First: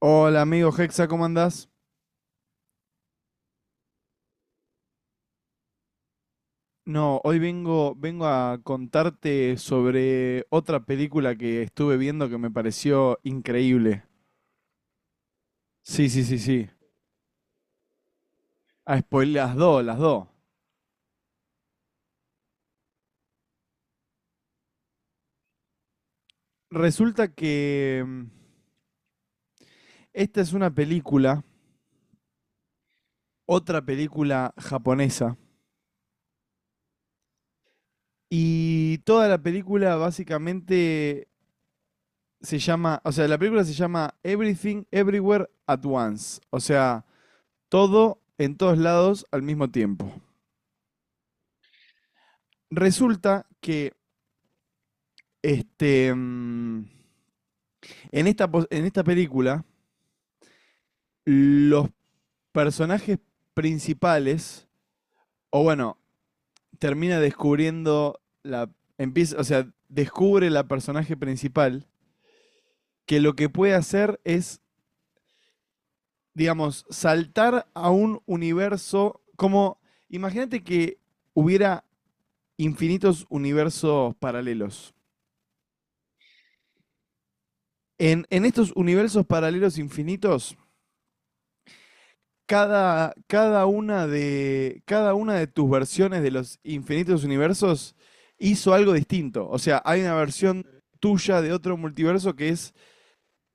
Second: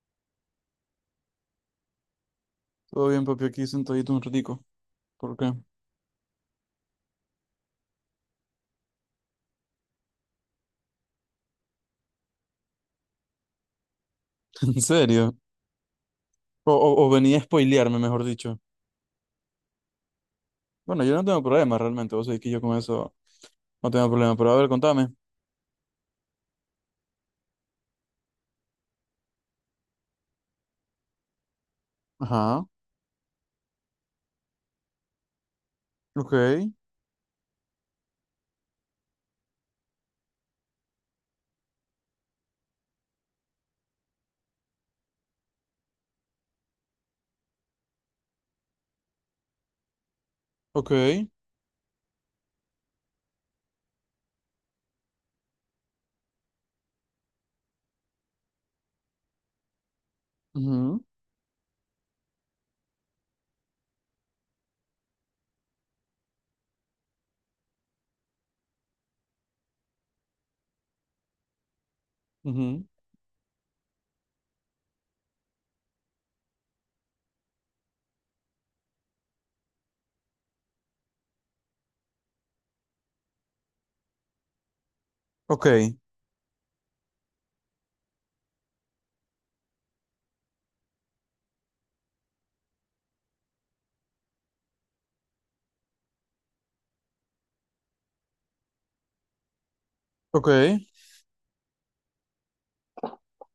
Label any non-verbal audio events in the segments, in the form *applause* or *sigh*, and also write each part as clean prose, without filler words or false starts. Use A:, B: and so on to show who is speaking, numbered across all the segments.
A: Hola amigo Hexa, ¿cómo andás?
B: Todo bien, papi, aquí sentadito un ratico. ¿Por qué?
A: No, hoy vengo a contarte sobre otra película que estuve viendo que me pareció increíble.
B: *laughs* ¿En serio?
A: Sí, sí, sí, sí.
B: O venía a spoilearme, mejor dicho.
A: Ah, spoiler, las dos, las dos.
B: Bueno, yo no tengo problema realmente, vos sabés que yo con eso no tengo problema, pero a ver, contame.
A: Resulta que esta es una película,
B: Ajá,
A: otra película japonesa,
B: ok,
A: y toda la película básicamente se llama, o sea, la película se llama Everything Everywhere at Once, o sea, todo en todos lados al mismo tiempo.
B: ok,
A: Resulta que este, en esta película
B: ujú,
A: los personajes principales, o bueno, termina descubriendo la... Empieza, o sea, descubre la personaje principal
B: ujú,
A: que lo que puede hacer es, digamos, saltar a un universo como... Imagínate que hubiera infinitos universos paralelos.
B: ok,
A: En estos universos paralelos infinitos, cada una de tus versiones de los infinitos universos hizo algo distinto. O sea, hay una
B: ok,
A: versión tuya de otro multiverso que es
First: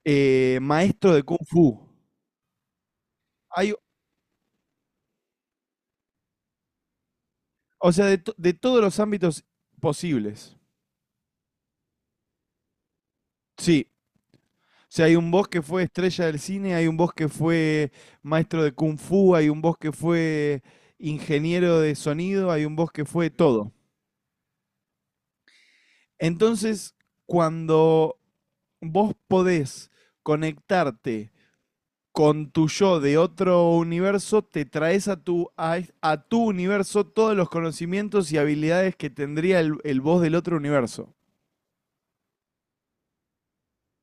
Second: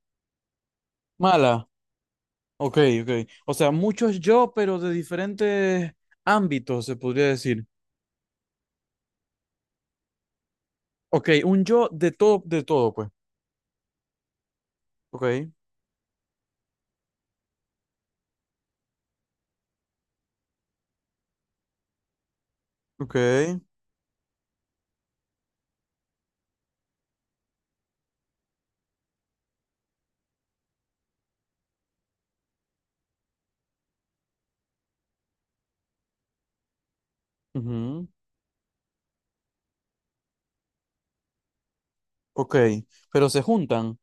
A: maestro de Kung
B: mala,
A: Fu.
B: ok, ok. O sea,
A: Hay,
B: muchos yo, pero de diferentes ámbitos, se podría decir.
A: o sea, de, de todos los ámbitos posibles.
B: Ok, un yo de todo, pues.
A: Sí. O sea, hay un boss
B: Ok,
A: que fue estrella del cine, hay un boss que fue maestro de Kung Fu, hay un boss que fue ingeniero de sonido, hay un boss que
B: ok,
A: fue todo. Entonces, cuando vos podés conectarte con tu yo de otro universo, te traes a tu universo todos los
B: ujú,
A: conocimientos y habilidades que tendría el vos del otro universo.
B: ok, pero se juntan.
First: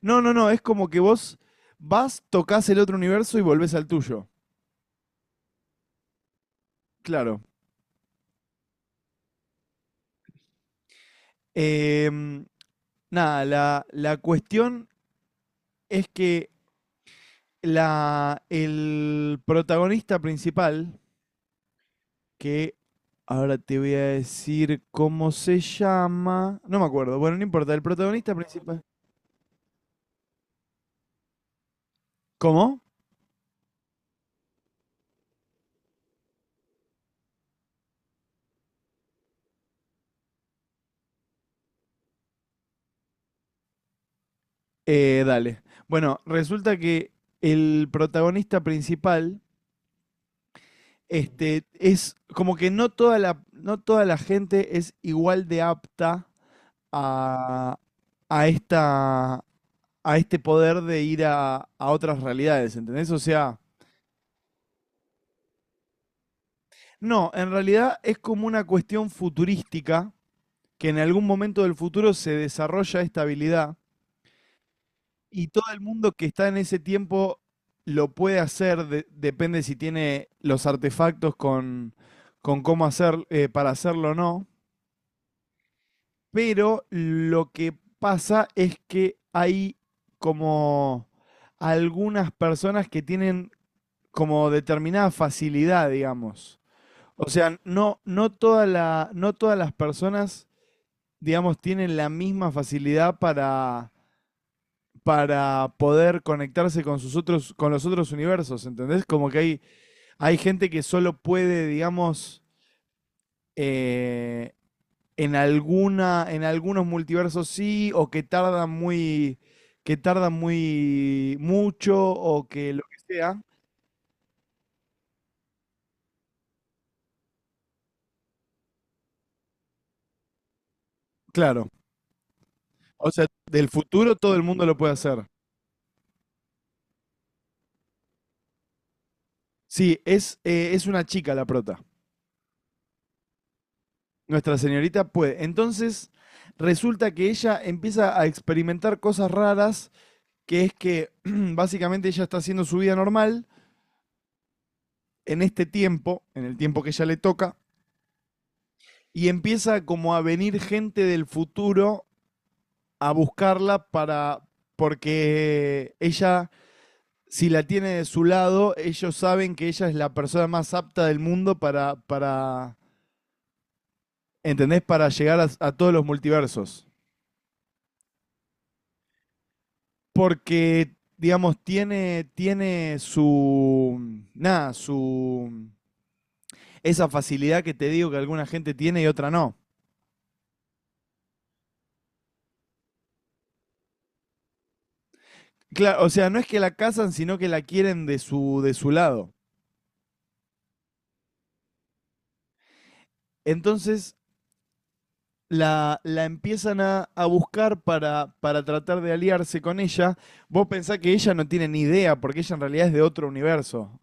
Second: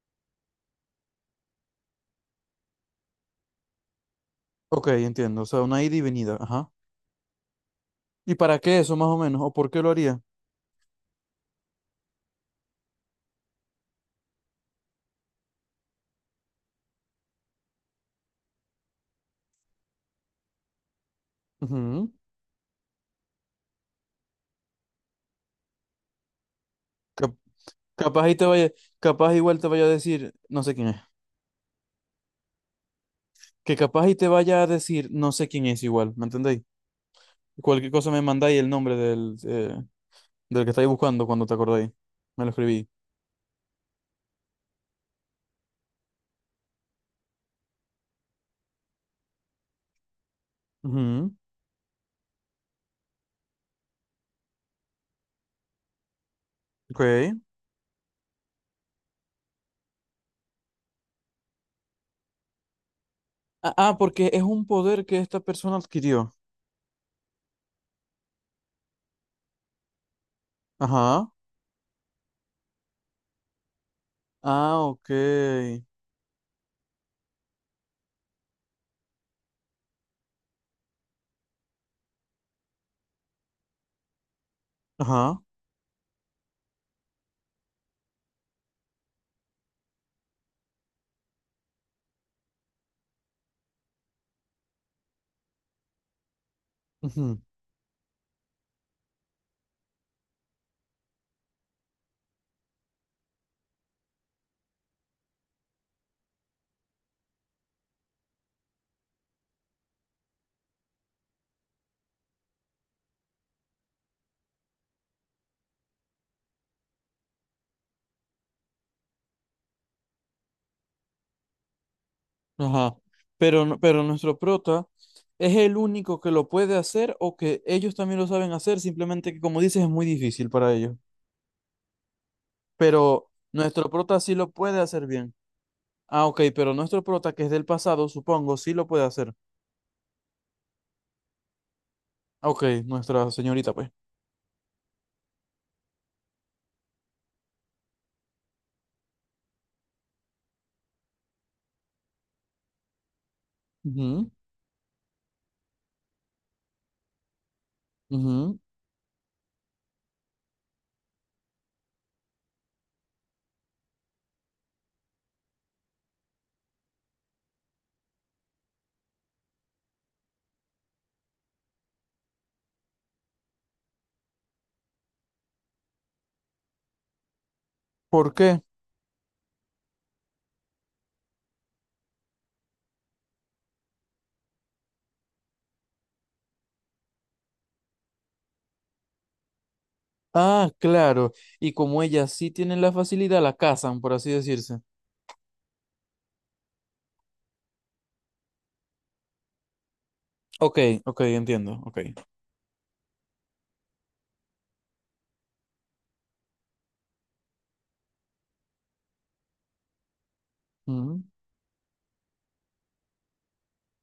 A: No, no, no, es como que vos vas, tocas el otro universo y volvés al tuyo.
B: Ok, entiendo, o sea, una ida y venida, ajá.
A: Claro.
B: ¿Y para qué eso más o menos? ¿O por qué lo haría?
A: Em, nada, la cuestión es que la, el protagonista principal,
B: Ujú.
A: que ahora te voy a decir cómo se llama. No me acuerdo. Bueno,
B: Cap-
A: no importa. El
B: Capaz
A: protagonista
B: y te vaya,
A: principal.
B: capaz igual te vaya a decir, no sé quién es.
A: ¿Cómo?
B: Que capaz y te vaya a decir, no sé quién es igual, ¿me entendéis? Cualquier cosa me mandáis el nombre del, del que estáis buscando cuando te acordáis. Me lo escribí.
A: Dale. Bueno, resulta que el protagonista principal,
B: Ujú.
A: este, es como que no toda la gente es igual de apta
B: Ok.
A: a, a esta, a este poder de ir a otras realidades, ¿entendés? O sea,
B: Ah, porque es un poder que esta persona adquirió.
A: no, en realidad es como una cuestión futurística que en algún
B: Ajá.
A: momento del futuro se desarrolla esta habilidad
B: Ah,
A: y todo
B: ok.
A: el mundo que está en ese tiempo lo puede hacer, de- depende si tiene los artefactos con cómo hacer, para hacerlo o no,
B: Ajá.
A: pero lo que pasa es que hay como algunas personas que tienen como determinada facilidad, digamos. O
B: Ujú.
A: sea, no, no todas las personas, digamos, tienen la misma facilidad para poder conectarse con sus otros, con los otros universos, ¿entendés? Como que hay gente que solo puede, digamos, eh, en alguna, en algunos multiversos sí, o que tardan muy mucho, o que lo
B: Ajá.
A: que sea.
B: Pero, pero nuestro prota es el único que lo puede hacer o que ellos también lo saben hacer, simplemente que como dices es muy difícil para ellos.
A: Claro. O sea,
B: Pero
A: del
B: nuestro
A: futuro
B: prota sí
A: todo el
B: lo
A: mundo lo
B: puede
A: puede
B: hacer
A: hacer.
B: bien. Ah, ok, pero nuestro prota que es del pasado, supongo, sí lo puede hacer.
A: Sí, es una chica la prota.
B: Ah, ok, nuestra señorita, pues.
A: Nuestra señorita puede. Entonces, resulta que ella empieza a experimentar cosas raras que es que *clears throat* básicamente ella está haciendo su vida normal en este tiempo, en el tiempo que ella le toca,
B: Ujú, ujú.
A: y empieza como a venir gente del futuro a buscarla para, porque ella, si la tiene de su lado, ellos saben que ella es la persona más apta del mundo para ¿entendés? Para llegar a todos los multiversos.
B: ¿Por qué?
A: Porque, digamos, tiene, tiene su, nada, su esa facilidad que te digo que alguna gente tiene y otra no.
B: Ah, claro. Y como ella sí tiene la facilidad, la cazan, por así decirse.
A: Claro, o sea, no es que la casan, sino que la quieren de su lado.
B: Ok, ok, entiendo, ok.
A: Entonces la empiezan a buscar para tratar de aliarse con ella. Vos pensás que
B: Ujú.
A: ella no tiene ni idea, porque ella en realidad es de otro universo.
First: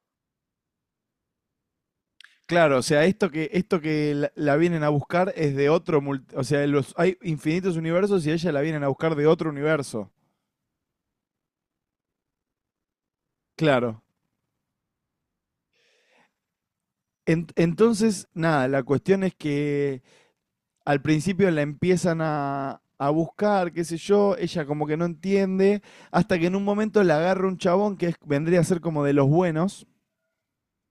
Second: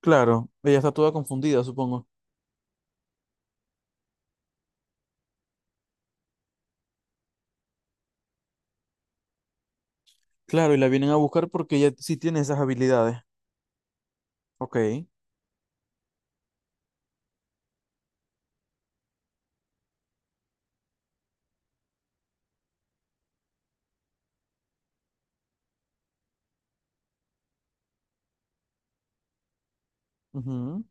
B: Claro, ella está toda confundida, supongo.
A: Claro, o sea, esto que la vienen a buscar es de otro, mul- o sea, los, hay infinitos universos y a ella la vienen a buscar de otro universo.
B: Claro, y la vienen a buscar porque ella sí tiene esas habilidades.
A: Claro.
B: Ok.
A: En- entonces, nada, la cuestión es que al principio la empiezan a buscar, qué sé yo, ella como que no entiende, hasta que en un momento la agarra un chabón que es- vendría a ser como de los buenos
B: Ujú,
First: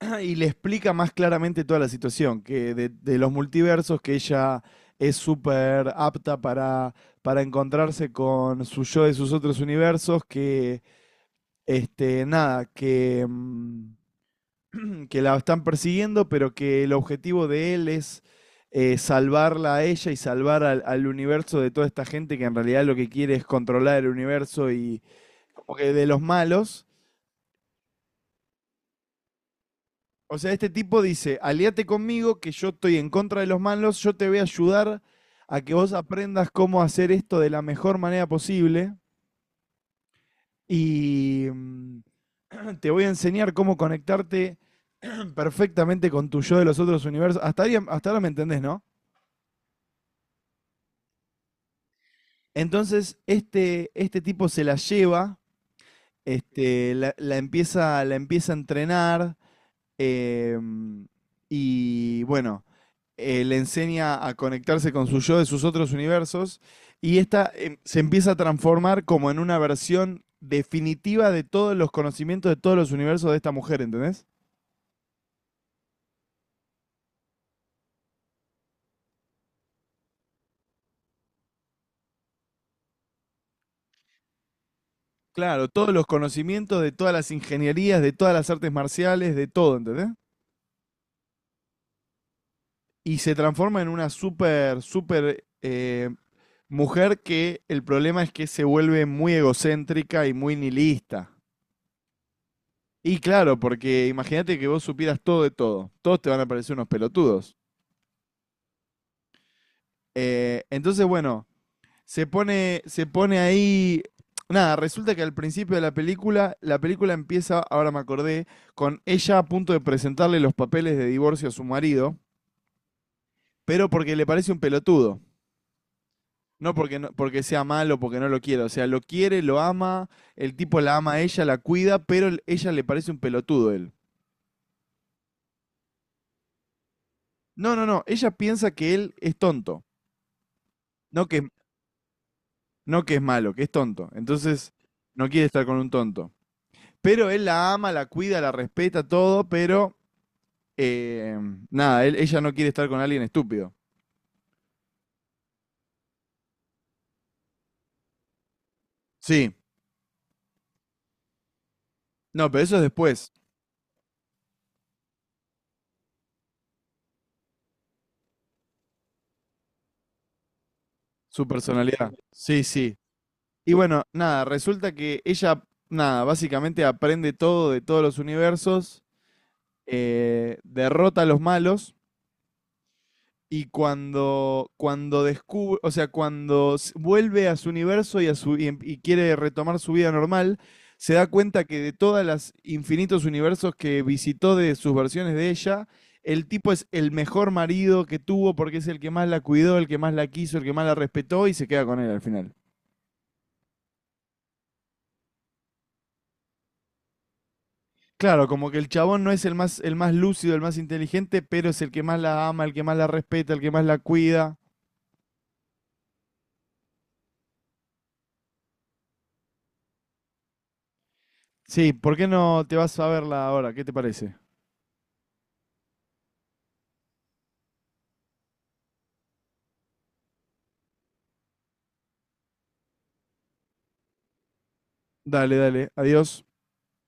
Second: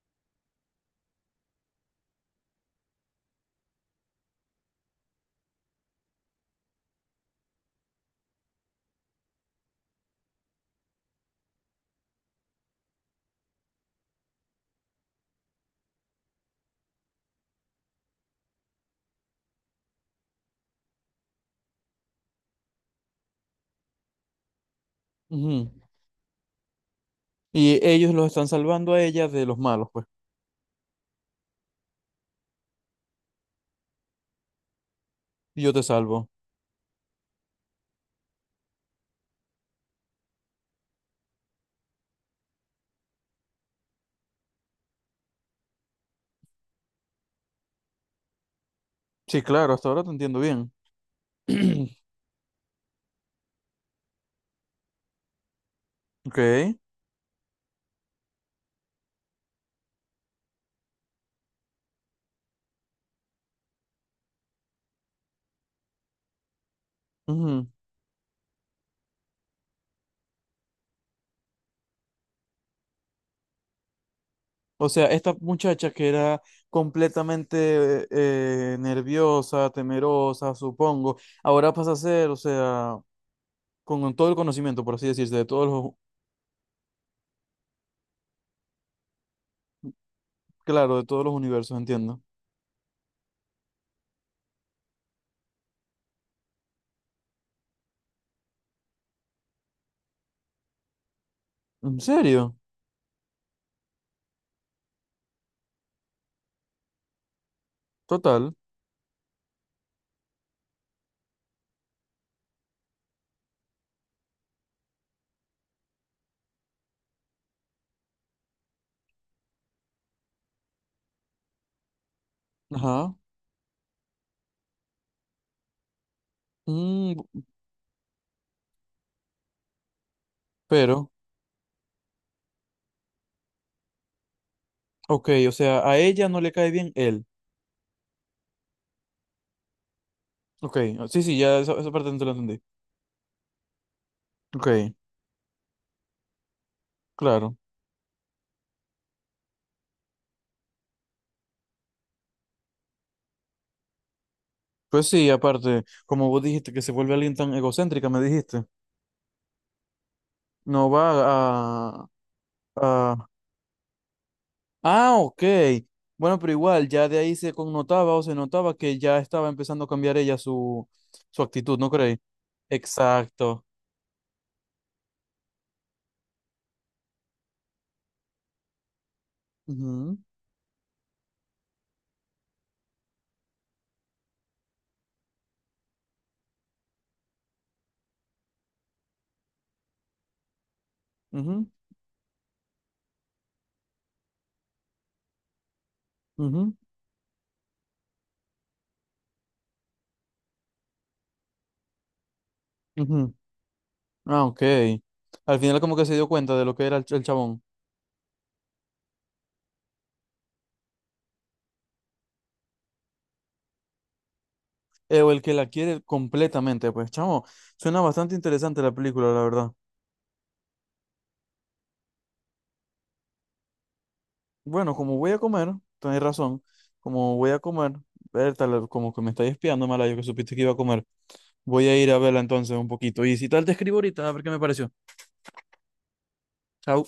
A: *clears throat* y le explica más claramente toda la situación, que de los multiversos, que ella es súper apta para encontrarse con su yo de sus otros universos, que, este, nada, que... que la están persiguiendo, pero que el objetivo de él es salvarla a ella y salvar al, al universo de toda esta gente que en realidad lo que quiere es controlar el universo y
B: ujú.
A: como que de los malos.
B: Y ellos los están salvando a ella de los malos, pues.
A: O sea, este tipo dice, aliate conmigo que yo estoy en contra de los malos, yo te voy a ayudar a
B: Y yo
A: que
B: te
A: vos
B: salvo.
A: aprendas cómo hacer esto de la mejor manera posible y *clears throat* te voy a enseñar cómo conectarte perfectamente con tu yo de los otros universos. Hasta, ahí- hasta ahora me entendés, ¿no?
B: Sí, claro, hasta ahora te entiendo bien. *clears throat*
A: Entonces, este tipo se la lleva,
B: Ok.
A: este, la, la empieza a entrenar em, y bueno, le enseña a conectarse con su yo de sus otros universos y esta
B: Ujú.
A: se empieza a transformar como en una versión definitiva de todos los conocimientos de todos los universos de esta mujer, ¿entendés?
B: O sea, esta muchacha que era completamente nerviosa, temerosa, supongo, ahora pasa a ser, o sea, con todo el conocimiento, por así decirse, de todos
A: Claro, todos
B: los,
A: los conocimientos de todas las ingenierías, de todas las artes marciales, de todo, ¿entendés?
B: claro, de todos los universos, entiendo.
A: Y se transforma en una súper, súper mujer que el problema es que se vuelve muy egocéntrica y muy nihilista.
B: ¿En serio?
A: Y claro, porque imagínate que vos supieras todo de todo. Todos te van a parecer unos pelotudos.
B: Total.
A: Entonces, bueno, se pone ahí. Nada, resulta que al principio de la película empieza, ahora me acordé, con ella a punto de presentarle los papeles de divorcio a su marido,
B: Ajá.
A: pero porque le parece un pelotudo. No
B: Mm,
A: porque sea malo, porque no lo quiera. O sea, lo quiere, lo ama, el tipo la
B: pero...
A: ama a ella, la cuida, pero el- ella le parece un pelotudo él.
B: Ok, o sea, a ella no le cae bien él.
A: No, no, no. Ella piensa que él es tonto.
B: Ok, ah, sí,
A: No
B: sí,
A: que,
B: esa parte no te la entendí.
A: no que es malo, que es tonto. Entonces,
B: Ok,
A: no quiere estar con un tonto. Pero él
B: claro.
A: la ama, la cuida, la respeta, todo, pero eh, nada, él- ella no quiere estar con alguien estúpido.
B: Pues sí, aparte, como vos dijiste que se vuelve alguien tan egocéntrica, me dijiste.
A: Sí.
B: No va a,
A: No, pero eso es
B: a...
A: después.
B: Ah, ok. Bueno, pero igual, ya de ahí se connotaba o se notaba que ya estaba empezando a cambiar ella su, su
A: Su
B: actitud, ¿no
A: personalidad.
B: crees?
A: Sí, sí.
B: Exacto.
A: Y bueno, nada, resulta que ella, nada, básicamente aprende todo de todos los universos,
B: Ujú,
A: derrota a los malos y cuando, cuando descubre, o sea, cuando s- vuelve a su universo y, a su, y em- y quiere retomar su vida normal, se da cuenta
B: ujú,
A: que de todos los infinitos universos que visitó de sus versiones de ella, el tipo
B: ujú,
A: es el mejor marido que tuvo porque es el que más la cuidó, el que más la quiso, el que más la respetó y se queda con él al final.
B: ujú. Ah, ok. Al final como que se dio cuenta de lo que era el, el chabón.
A: Claro, como que el chabón no es el más lúcido, el más inteligente, pero es el que más la ama, el que más la respeta, el que más la cuida.
B: Eh, o el que la quiere completamente, pues, chamo, suena bastante interesante la película, la verdad.
A: Sí, ¿por qué no te vas a verla ahora? ¿Qué te parece?
B: Bueno, como voy a comer, tenés razón, como voy a comer, ver, tal, como que me estáis espiando, mala, yo que supiste que iba a comer, voy a ir a verla entonces un poquito. Y si tal, te escribo ahorita a ver qué me pareció.
A: Dale, dale, adiós.
B: Chao.